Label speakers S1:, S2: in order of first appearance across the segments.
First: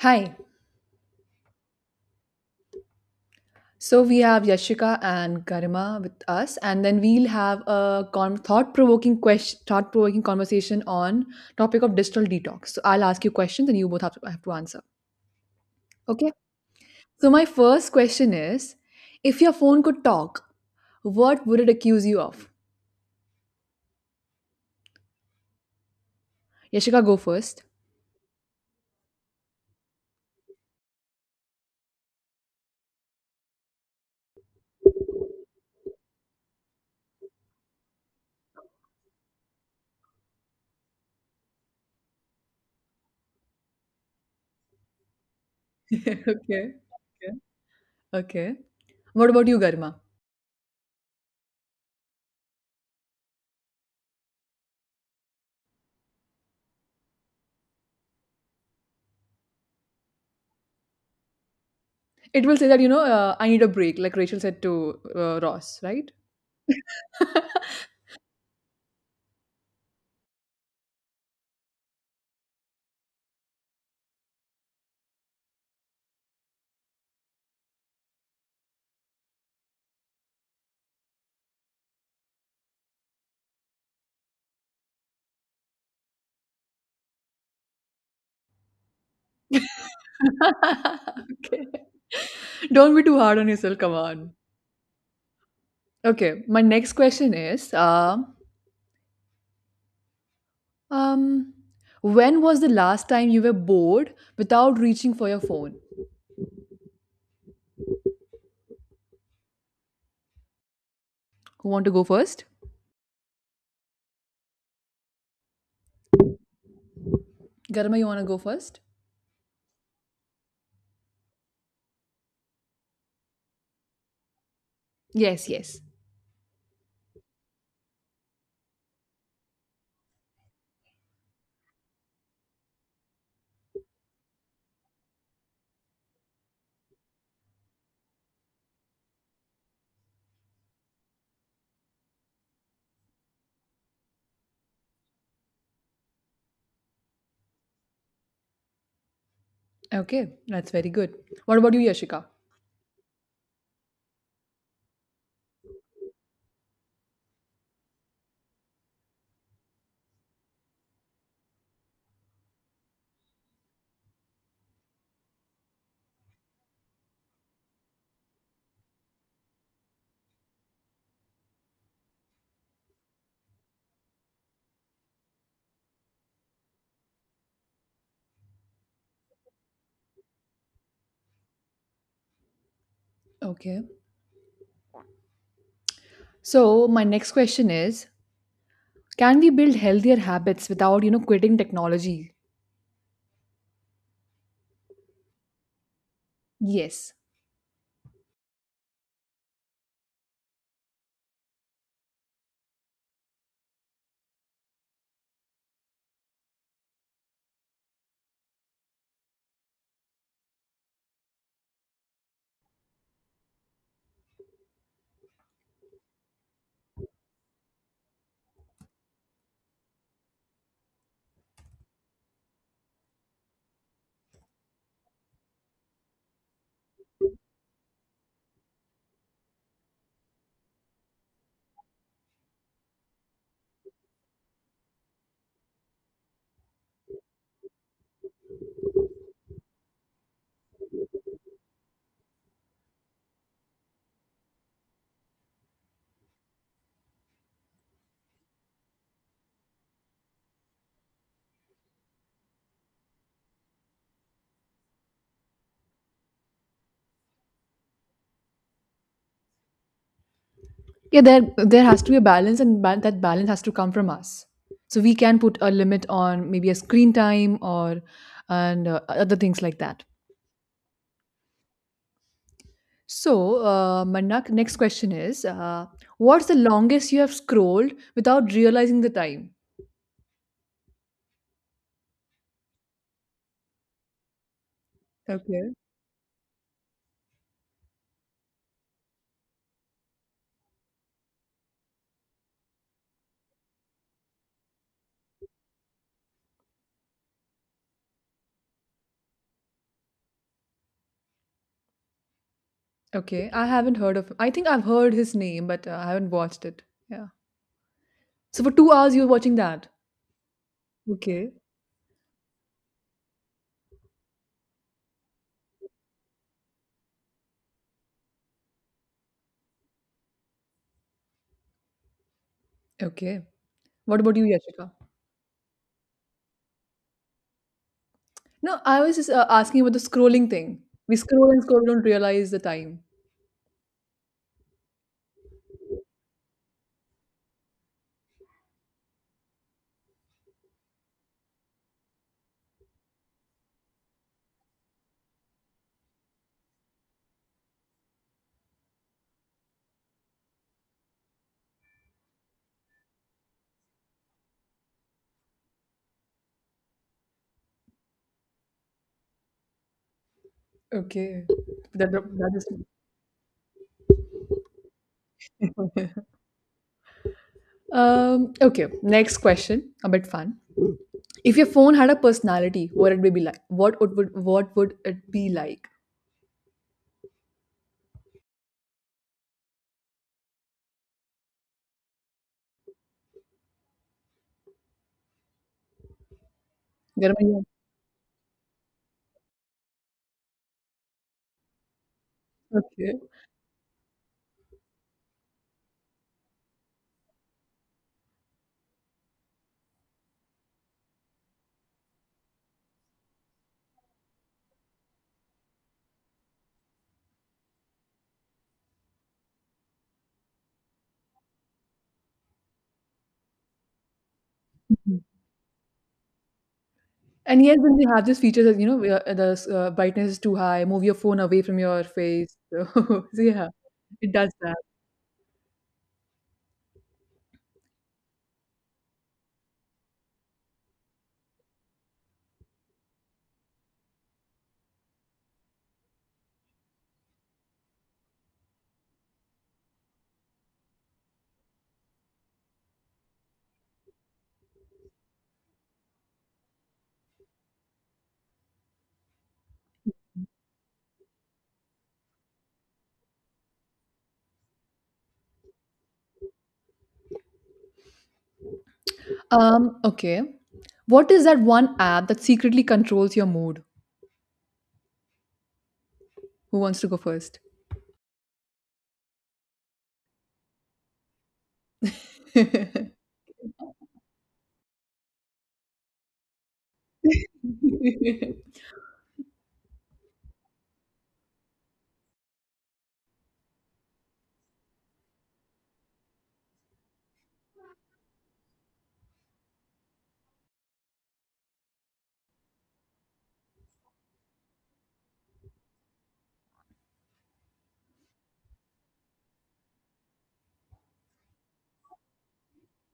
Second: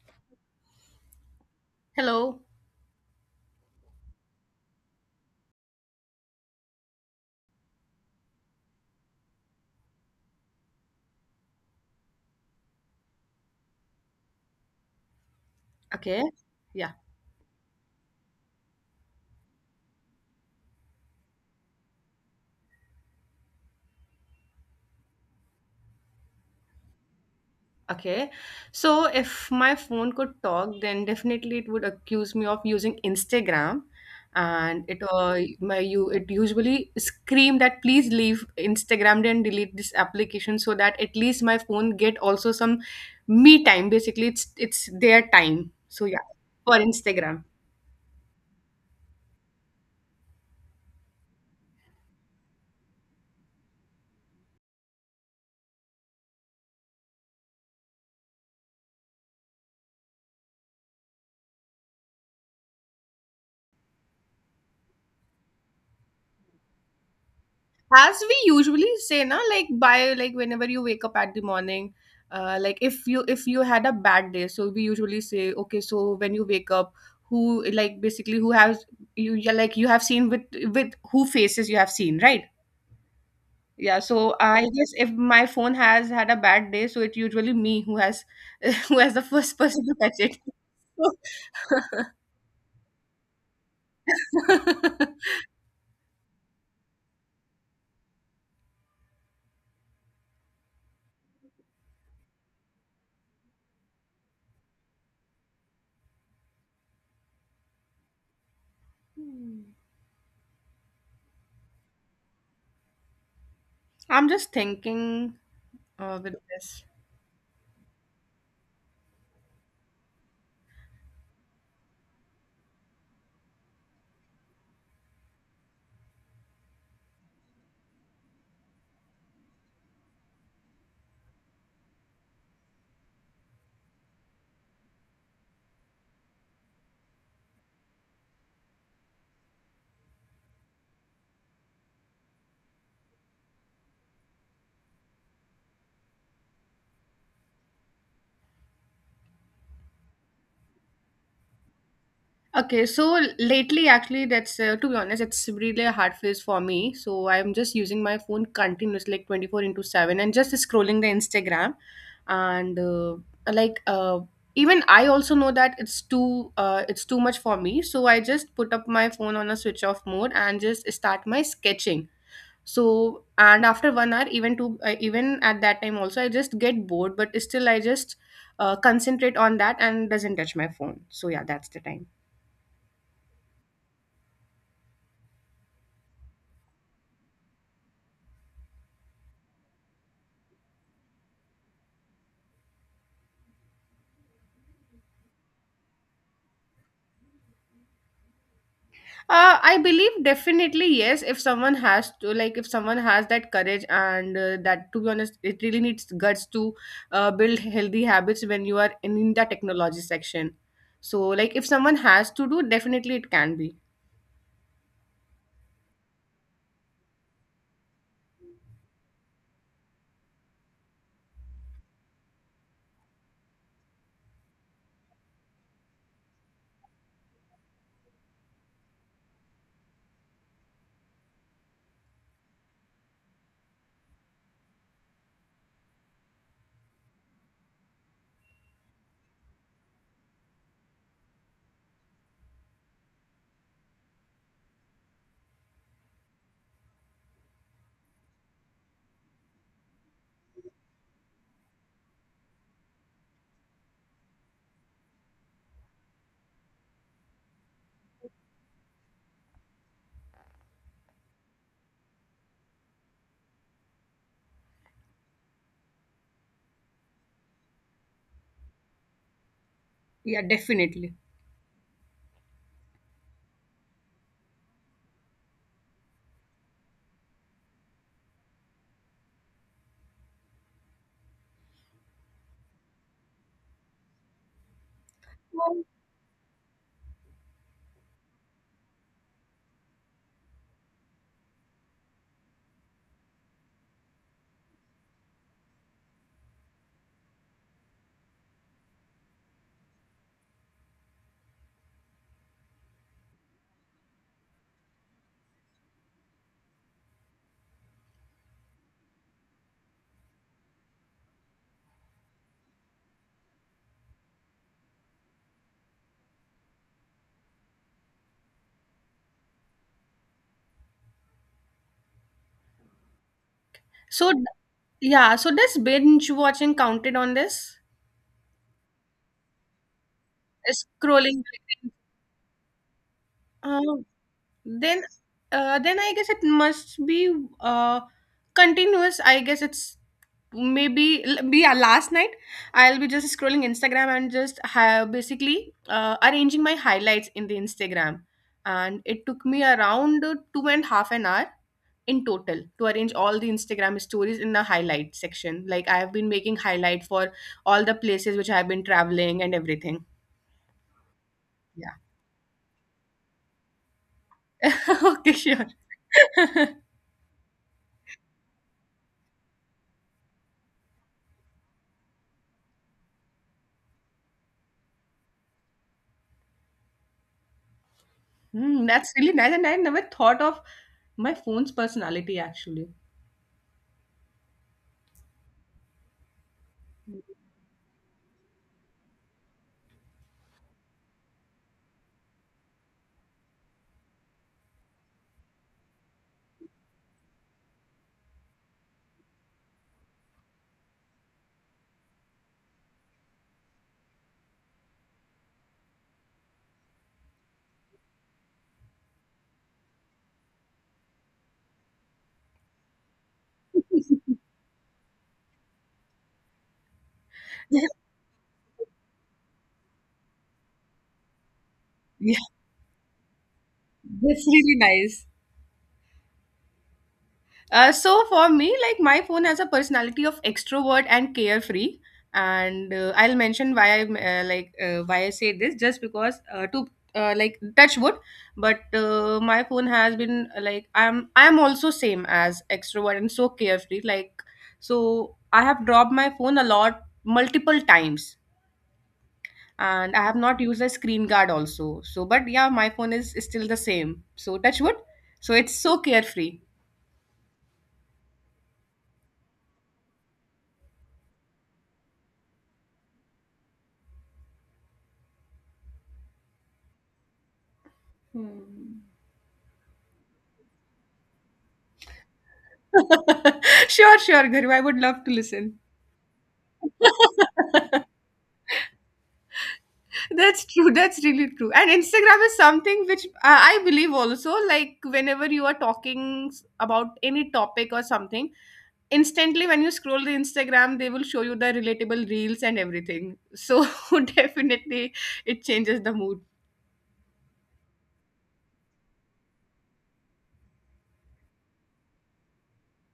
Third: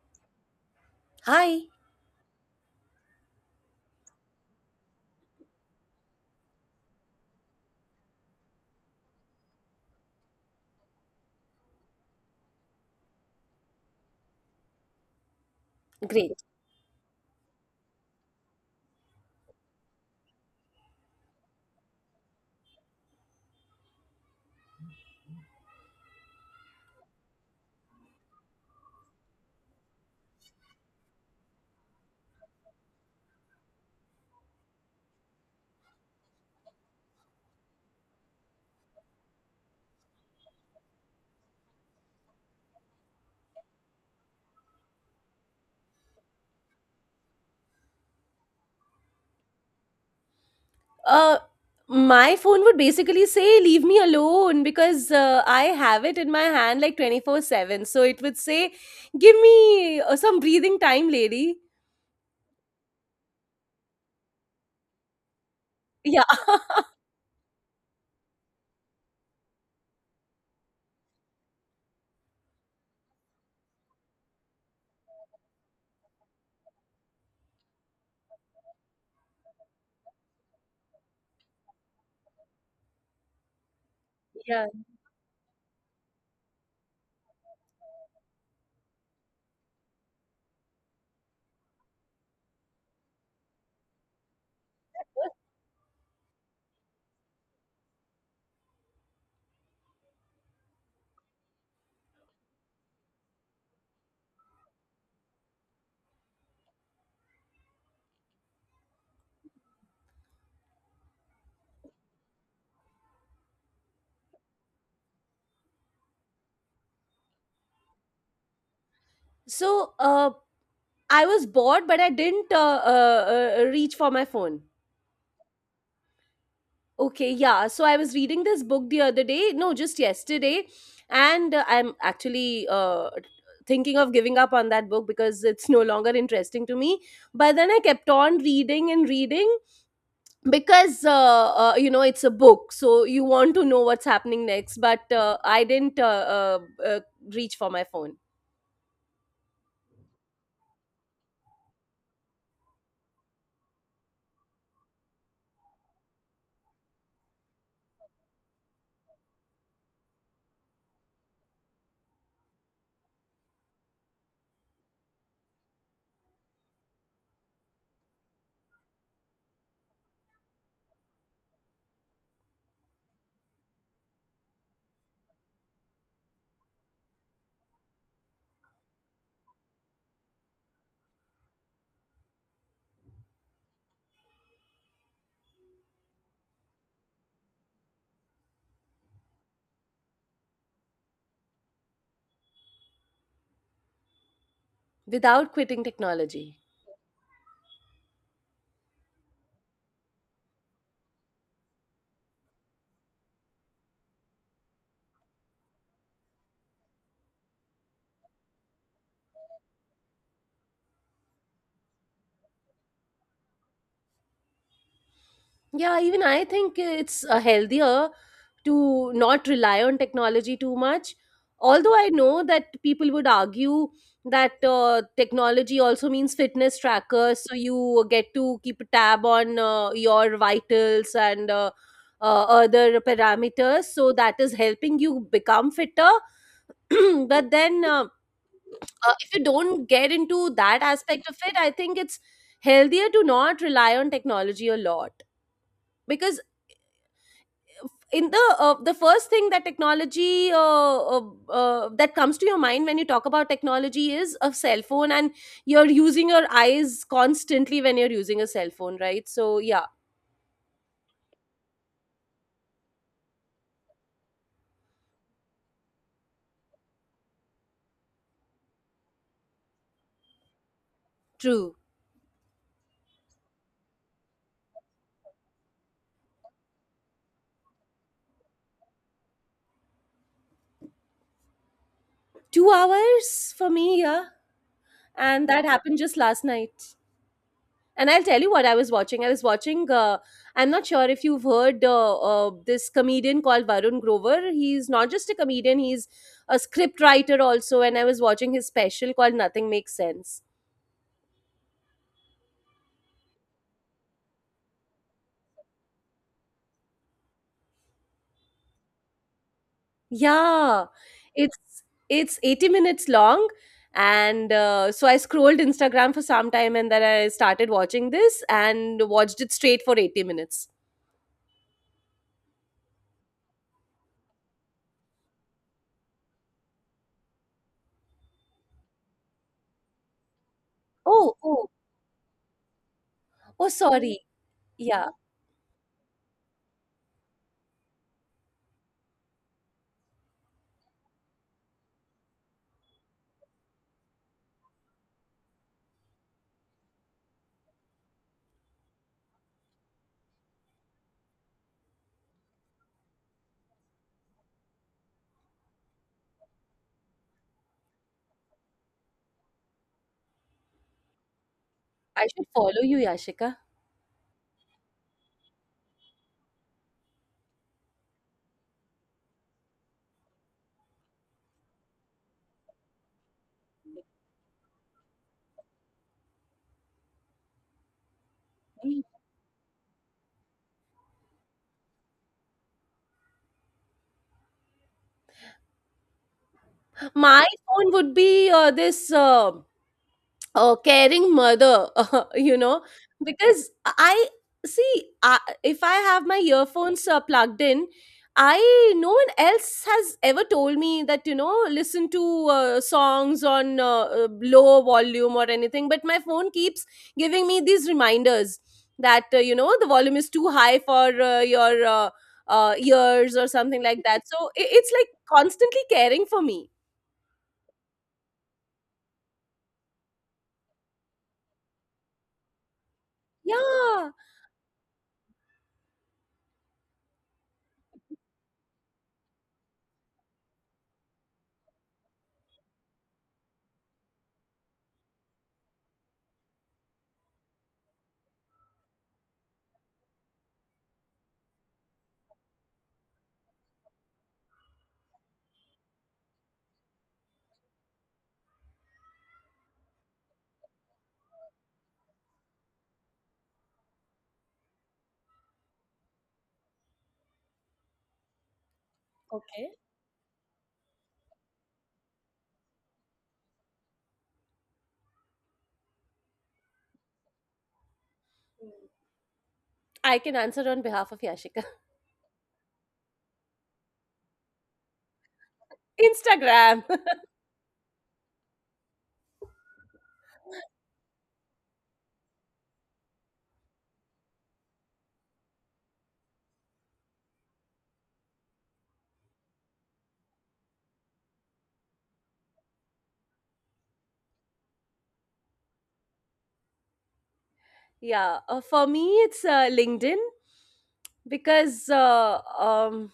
S1: Hi.
S2: Hi,
S3: Hello.
S1: So we have Yashika and Garima with us, and then we'll have a thought-provoking thought-provoking conversation on topic of digital detox. So I'll ask you questions, and you both have to answer.
S3: Okay.
S1: Okay.
S2: great.
S3: Yeah.
S1: So my first question is, if your phone could talk, what would it accuse you of? Yashika, go first.
S3: Okay. So if my phone could talk, then definitely it would accuse me of using Instagram, and it my you it usually scream that please leave Instagram and delete this application so that at least my phone get also some me time. Basically, it's their time. So yeah,
S1: Okay.
S3: for
S1: Okay.
S3: Instagram.
S1: Okay. What about you, Garima?
S2: Uh, my phone would basically say, leave me alone because I have it in my hand like 24/7. So it would say, give me some breathing time, lady.
S1: It will say that I need a break, like Rachel said to Ross, right?
S2: Yeah.
S3: As we usually say na, like by like whenever you wake up at the morning, like if you had a bad day, so we usually say okay, so when you wake up, who, like basically, who has, you, yeah, like you have seen with who faces you have seen, right, yeah. So I
S2: Yeah.
S3: guess if my phone has had a bad day, so it's usually me who has who has the first person to touch it.
S1: Okay. Don't be too hard on yourself. Come on. Okay. My next question is, um, when was the last time you were bored without reaching for your phone? Who want to go first?
S3: I'm just thinking, with this.
S1: Garma, you want to go first?
S2: So I was bored, but I didn't reach for my phone.
S1: Yes, yes.
S2: Okay, yeah. So I was reading this book the other day, no, just yesterday, and I'm actually thinking of giving up on that book because it's no longer interesting to me. But then I kept on reading and reading because, you know, it's a book, so you want to know what's happening next. But I didn't uh, reach for my phone.
S1: Okay, that's very good. What about you, Yashika?
S3: Okay, so lately, actually, that's, to be honest, it's really a hard phase for me. So I'm just using my phone continuously, like 24 into 7, and just scrolling the Instagram. And like, even I also know that it's too much for me. So I just put up my phone on a switch off mode and just start my sketching. So and after 1 hour, even at that time also, I just get bored. But still, I just concentrate on that and doesn't touch my phone. So yeah, that's the time.
S1: Okay. So my next question is, can we build healthier habits without, quitting technology?
S2: Without quitting technology.
S1: Yes.
S3: I believe definitely yes. If someone has to, like, if someone has that courage and that, to be honest, it really needs guts to build healthy habits when you are in the technology section. So, like, if someone has to do, definitely it can be.
S2: Yeah, even I think it's healthier to not rely on technology too much. Although I know that people would argue that technology also means fitness trackers, so you get to keep a tab on your vitals and other parameters, so that is helping you become fitter. But then, if you don't get into that aspect of it, I think it's healthier to not rely on technology a lot because in the first thing that technology that comes to your mind when you talk about technology is a cell phone, and you're using your eyes constantly when you're using a cell phone, right? So yeah,
S1: Yeah, there has to be a balance, and that balance has to come from us, so we can put a limit on maybe a screen time or and other things like that.
S3: Yeah, definitely.
S2: true.
S1: So manak, next question is, what's the longest you have scrolled without realizing the time?
S2: 2 hours for me, yeah, and that
S1: Okay.
S2: happened just last night. And I'll tell you what I was watching. I was watching, I'm not sure if you've heard this comedian called Varun Grover. He's not just a comedian, he's a script writer also, and I was watching his special called Nothing Makes Sense.
S1: Okay, I haven't heard of, I think I've heard his name, but I haven't watched it. Yeah, so for 2 hours you were watching that.
S2: Yeah,
S1: Okay.
S2: it's it's 80 minutes long, and so I scrolled Instagram for some time, and then I started watching this and watched it straight for 80 minutes.
S1: Okay. What
S3: So,
S1: about you, Yashika?
S3: yeah. So, does binge watching counted on this?
S1: No, I was just asking about the scrolling thing. We
S2: Oh,
S3: Scrolling.
S1: scroll and
S2: oh,
S1: scroll, we don't realize the time.
S2: oh,
S3: Uh,
S2: sorry.
S3: then
S2: Yeah,
S3: then I guess it must be uh, continuous. I guess it's maybe l- be last night. I'll be just scrolling Instagram and just basically, arranging my highlights in the Instagram, and it took me around two and half an hour in total to arrange all the Instagram stories in the highlight section, like I have been making highlight for all the places which I have been traveling and everything.
S1: Okay.
S3: Yeah.
S1: That,
S2: I should
S1: that is
S2: follow you, Yashika.
S3: Okay, sure.
S1: okay. Next question, a bit fun. If your phone had a personality, what it would be like? What would it be like?
S3: Hmm, that's really nice, and I never thought of my phone's personality actually.
S1: There are
S2: My
S1: many-
S2: phone would be this, a caring mother. You know,
S1: options.
S2: because I see, I, if I have my earphones plugged in, I no one else has ever told me that, you know, listen to songs on low volume or anything, but my phone keeps giving me these reminders that you know, the volume is too high for your ears or something like that. So it's like
S1: Okay.
S2: constantly caring for me.
S1: And yes,
S3: Yeah,
S1: then they have these features that, you know, where the brightness is too high, move your phone away from your
S3: yeah,
S1: face. So, so yeah,
S2: Yeah.
S1: it
S3: that's
S1: does that.
S3: really nice. So for me, like my phone has a personality of extrovert and carefree, and I'll mention why I like why I say this just because to like touch wood, but my phone has been like I'm also same as extrovert and so carefree. Like so, I have dropped my phone a lot multiple times and I have not used a screen guard also. So, but yeah, my phone is still the same. So, touch wood. So, it's so carefree.
S2: Okay.
S1: Okay. What is that one app that secretly controls your mood? Who wants to go first?
S2: I can answer on behalf of Yashika.
S3: Sure, sure, Guru. I would love to listen.
S2: Instagram.
S3: That's true. That's really true. And Instagram is something which I believe also, like, whenever you are talking about any topic or something, instantly when you scroll the Instagram, they will show you the relatable reels and everything. So, definitely, it changes the mood.
S2: Yeah, for me it's LinkedIn, because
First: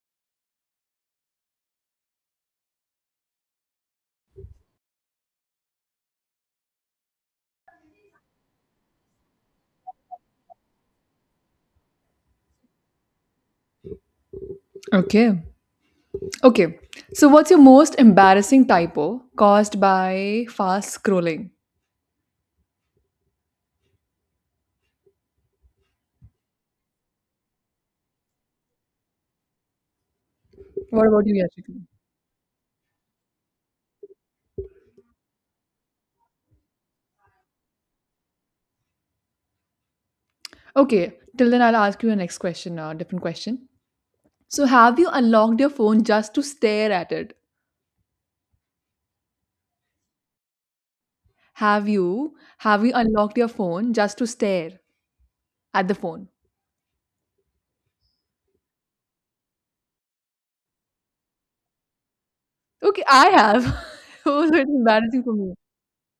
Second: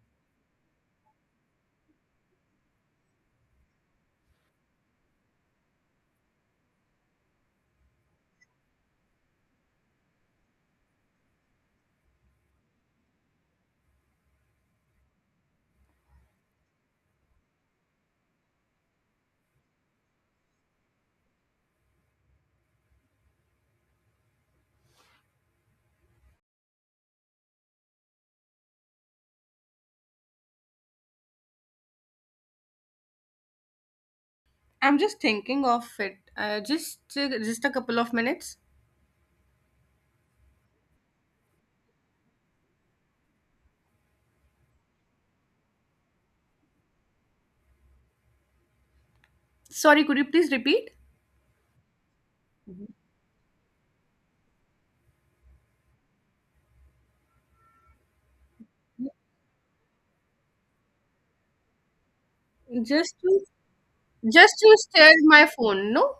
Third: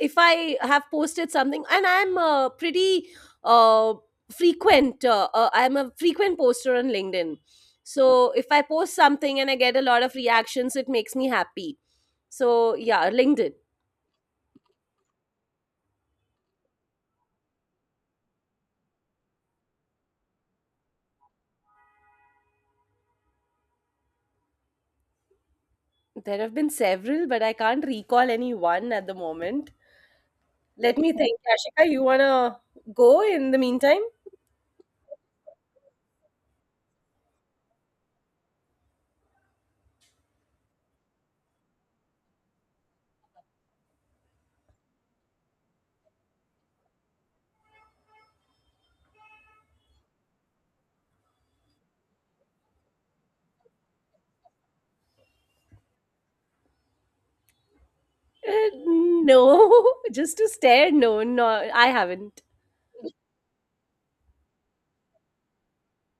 S2: if I have posted something, and I'm a pretty uh, frequent, I'm a frequent poster on LinkedIn. So if I post something and I get a lot of reactions, it makes me happy. So yeah, LinkedIn.
S1: Okay. Okay. So, what's your most embarrassing typo caused by fast scrolling?
S2: There have been several, but I can't recall any one at the moment. Let
S1: What
S2: me
S1: about you,
S2: think.
S1: Yashika?
S2: Ashika, you wanna go in the meantime?
S3: I'm just thinking of it. Just a couple of minutes.
S1: Okay. Till then, I'll ask you a next question, a different question. So, have you unlocked your phone just to stare at it?
S3: Sorry, could you please repeat?
S1: Have you unlocked your phone just to stare at the phone?
S2: Uh, no, just to stare. No, no, I haven't.
S1: Okay,
S3: Just
S1: I
S3: to
S1: have. Oh, so
S3: just
S1: it's
S3: to stare at
S1: embarrassing for
S3: my
S1: me.
S3: phone, no?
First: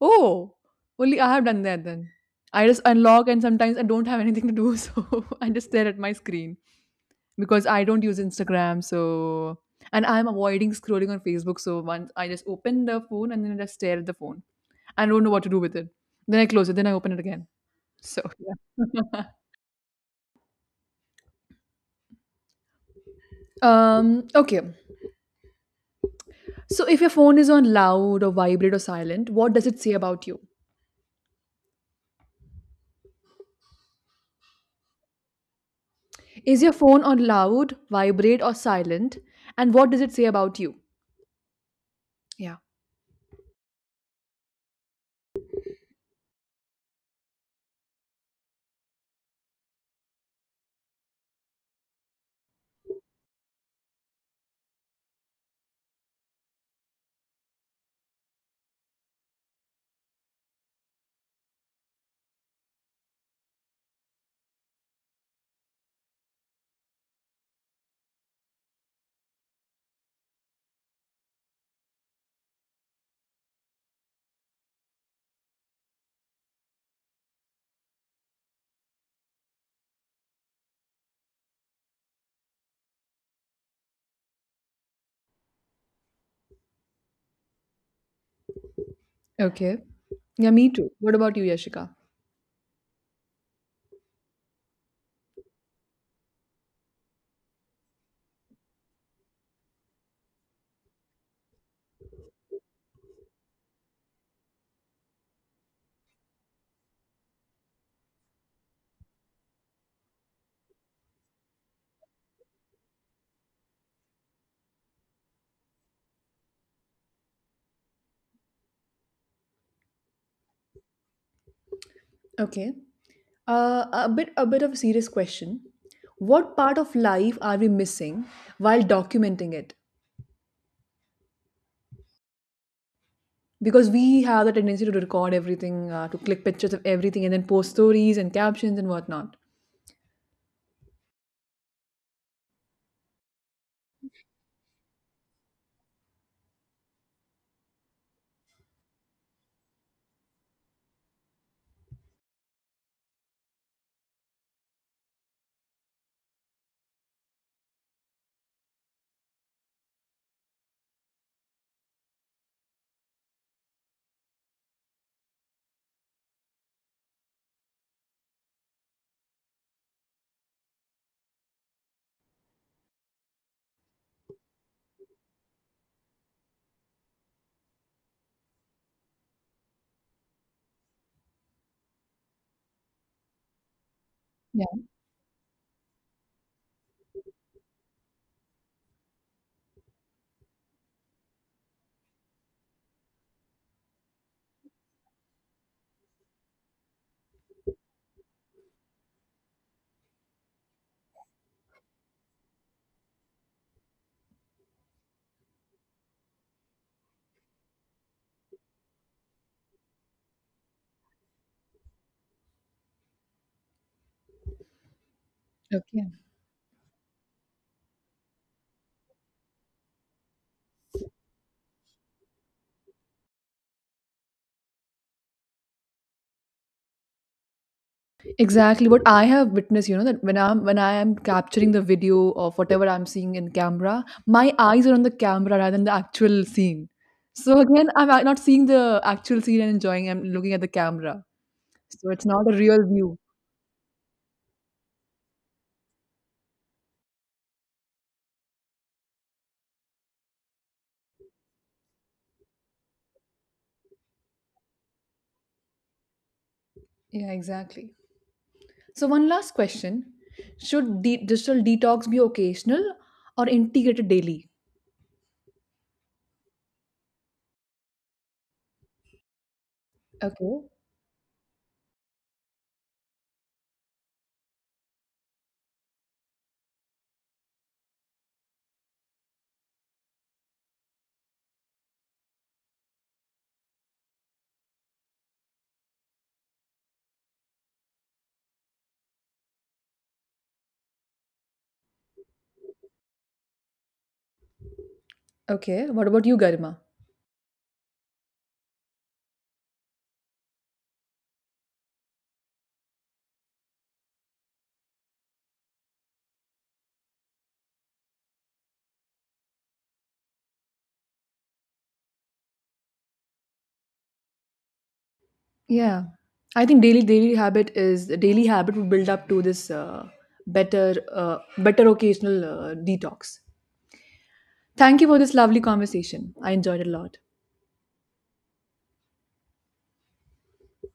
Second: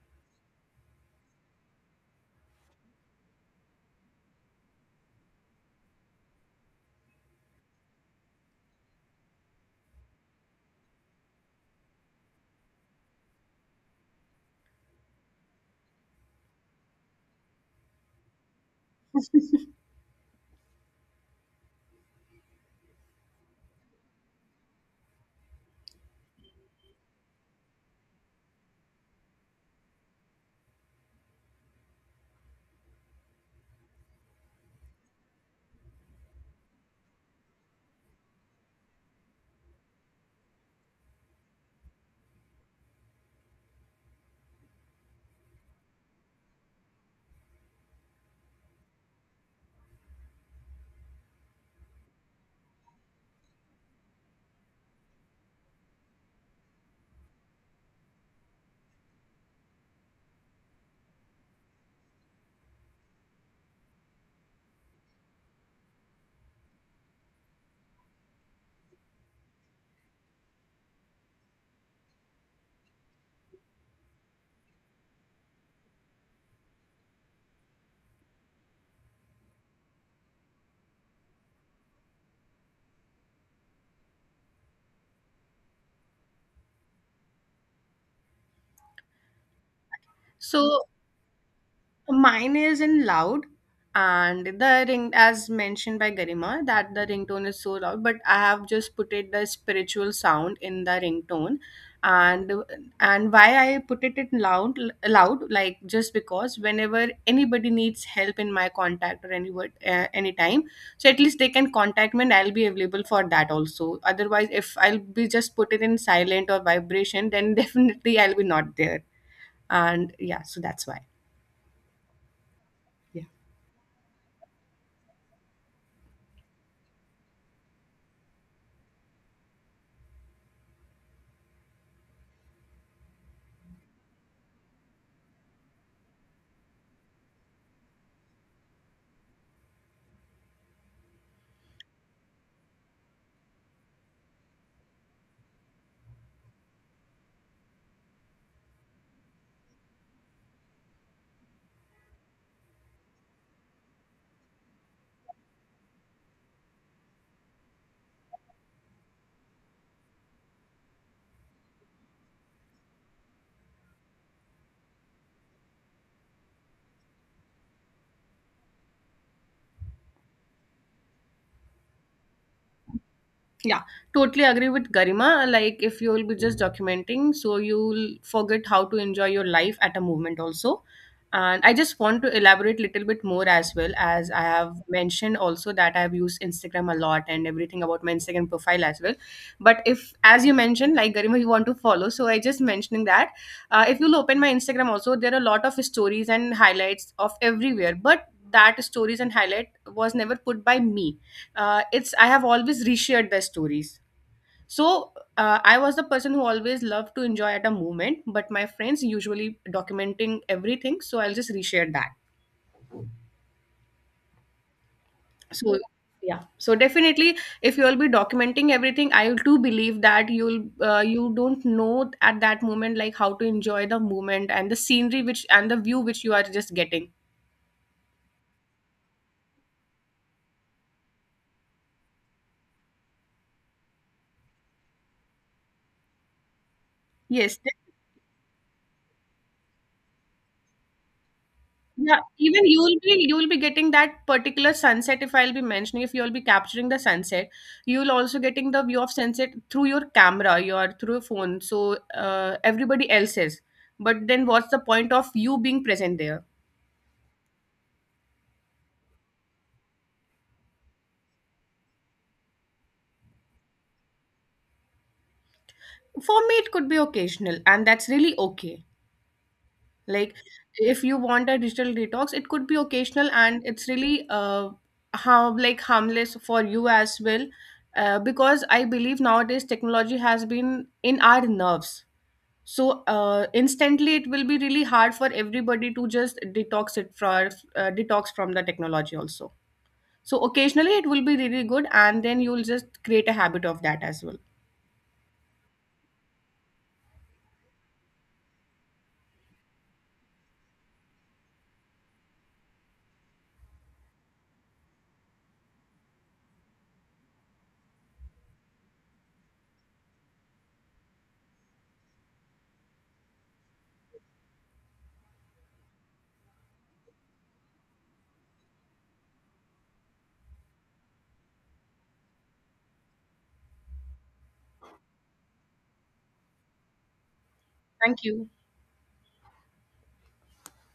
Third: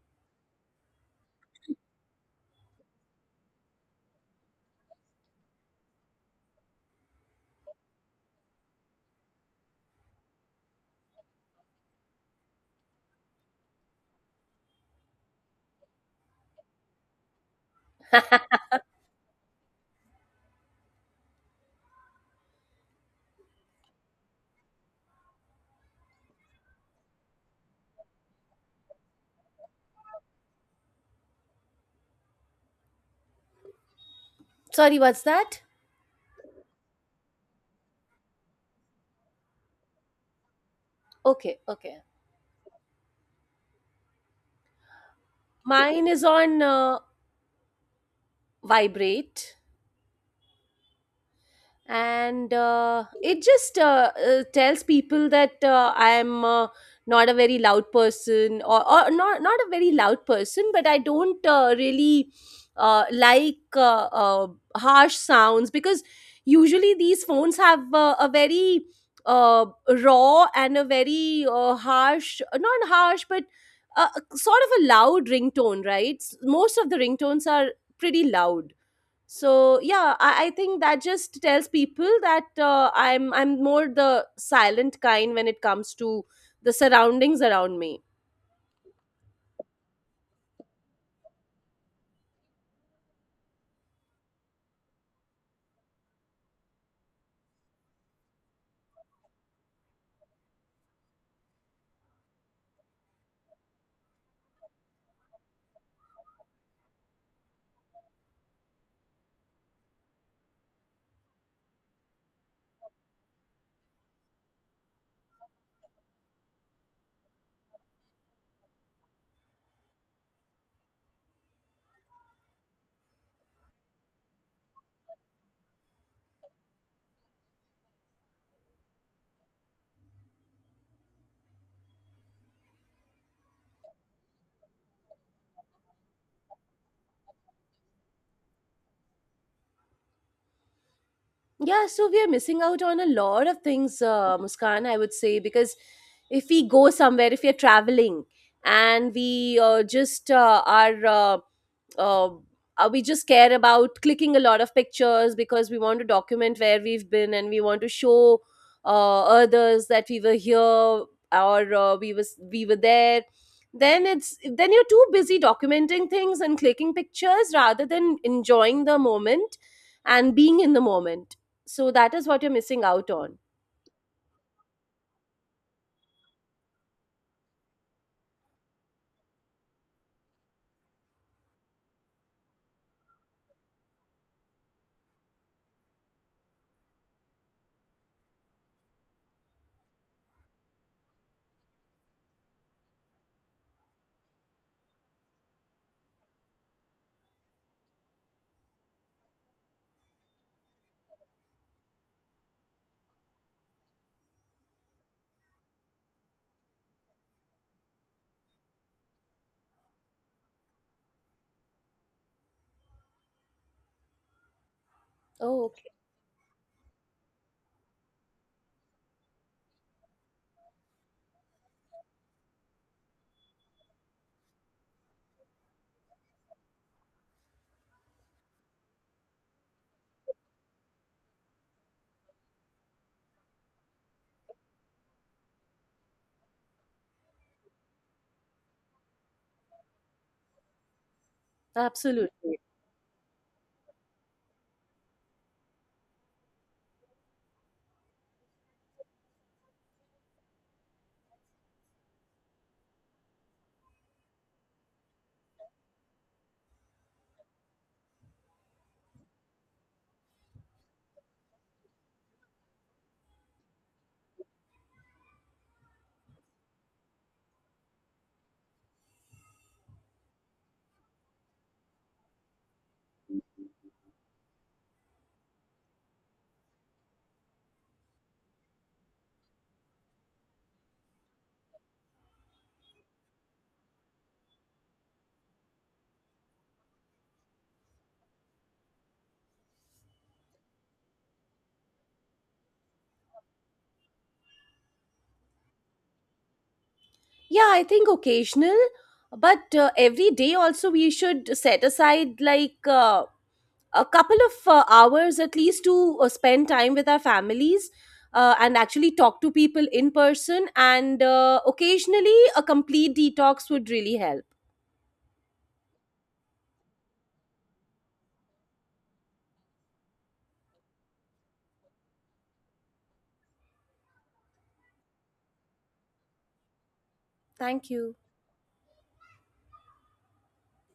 S1: Oh, only I have done that then. I just unlock, and sometimes I don't have anything to do, so I just stare at my screen because I don't use Instagram. So and I'm avoiding scrolling on Facebook. So once I just open the phone and then I just stare at the phone. I don't know what to do with it. Then I close it. Then I open it again. So yeah. Okay. So, if your phone is on loud or vibrate or silent, what does it say about you?
S2: Sorry, what's that?
S1: Is your phone on loud, vibrate, or silent? And what does it say about you?
S2: Okay, okay.
S1: Yeah.
S2: Mine is on vibrate, and it just tells people that I'm not a very loud person, or not a very loud person, but I don't really like harsh sounds, because usually these phones have a very uh, raw and a very harsh, not harsh, but uh, sort of a loud ringtone, right? S- Most of the ringtones are pretty loud. So yeah, I think that just tells people that I'm more the silent kind when it comes to the surroundings around me.
S1: Okay. Yeah, me
S3: So
S1: too. What about you, Yashika?
S3: mine is in loud, and the ring, as mentioned by Garima, that the ringtone is so loud. But I have just put it the spiritual sound in the ringtone, and and why I put it in loud, like just because whenever anybody needs help in my contact or anywhere, anytime, so at least they can contact me, and I'll be available for that also. Otherwise, if I'll be just put it in silent or vibration, then definitely I'll be not there. And yeah, so that's why.
S1: Okay.
S3: Yeah.
S1: A bit of a serious question. What part of life are we missing while documenting it? Because we have the tendency to record everything, to click pictures of everything, and then post stories and captions and whatnot.
S2: Yeah, so we are missing out on a lot of things, Muskan, I would say, because if we go somewhere, if we are traveling and uh, we just care about clicking a lot of pictures because we want to document where we've been, and we want to show others that we were here, or we were there. Then you're too busy documenting things and clicking pictures rather than enjoying the moment and being in the moment, so that is what you're missing out on.
S3: Yeah, totally agree with Garima. Like, if you will be just documenting, so you'll forget how to enjoy your life at a moment also. And I just want to elaborate little bit more as well as I
S1: Yeah.
S3: have mentioned also that I have used Instagram a lot and everything about my Instagram profile as well. But if, as you mentioned, like Garima, you want to follow, so I just mentioning that if you'll open my Instagram also, there are a lot of stories and highlights of everywhere, but that stories and highlight was never put by me, it's I have always reshared their stories. So I was the person who always loved to enjoy at a moment, but my friends usually documenting everything, so I'll just reshare that.
S2: Oh,
S3: So
S2: okay.
S1: Okay.
S3: yeah, so definitely, if you will be documenting everything, I do believe that you don't know at that moment like how to enjoy the moment and the scenery which and the view which you are just getting.
S1: Exactly what I have witnessed, you know, that when I am capturing the video of whatever I'm seeing in camera, my eyes are on the camera rather than the actual scene. So
S3: Yes.
S1: again, not seeing the actual scene and enjoying. I'm looking at the camera, so
S3: Yeah,
S1: it's not a
S2: Absolutely.
S3: even
S1: real
S3: you'll be
S1: view.
S3: you'll be getting that particular sunset if I'll be mentioning if you'll be capturing the sunset, you'll also getting the view of sunset through your camera, your through your phone. So everybody else is. But then what's the point of you being present there?
S1: Yeah, exactly. So one last question: should digital detox be occasional or integrated daily?
S3: For me, it could be occasional, and that's really okay. Like
S1: Okay.
S3: if you want a digital detox, it could be occasional, and it's really how like harmless for you as well, because I believe nowadays technology has been in our nerves, so instantly it will be really hard for everybody to just detox it for detox from the technology also, so occasionally it will be really good and then you'll just create a habit of that as well.
S1: Okay. What about you, Garima?
S2: Yeah, I think occasional, but every day also we should set aside like a couple of hours at least to spend time with our families and actually talk to people in person. And occasionally, a complete detox would really help.
S1: Yeah, I think daily habit would build up to this better better occasional detox. Thank you for this lovely conversation. I enjoyed it a lot.
S2: Thank you.
S3: Thank you.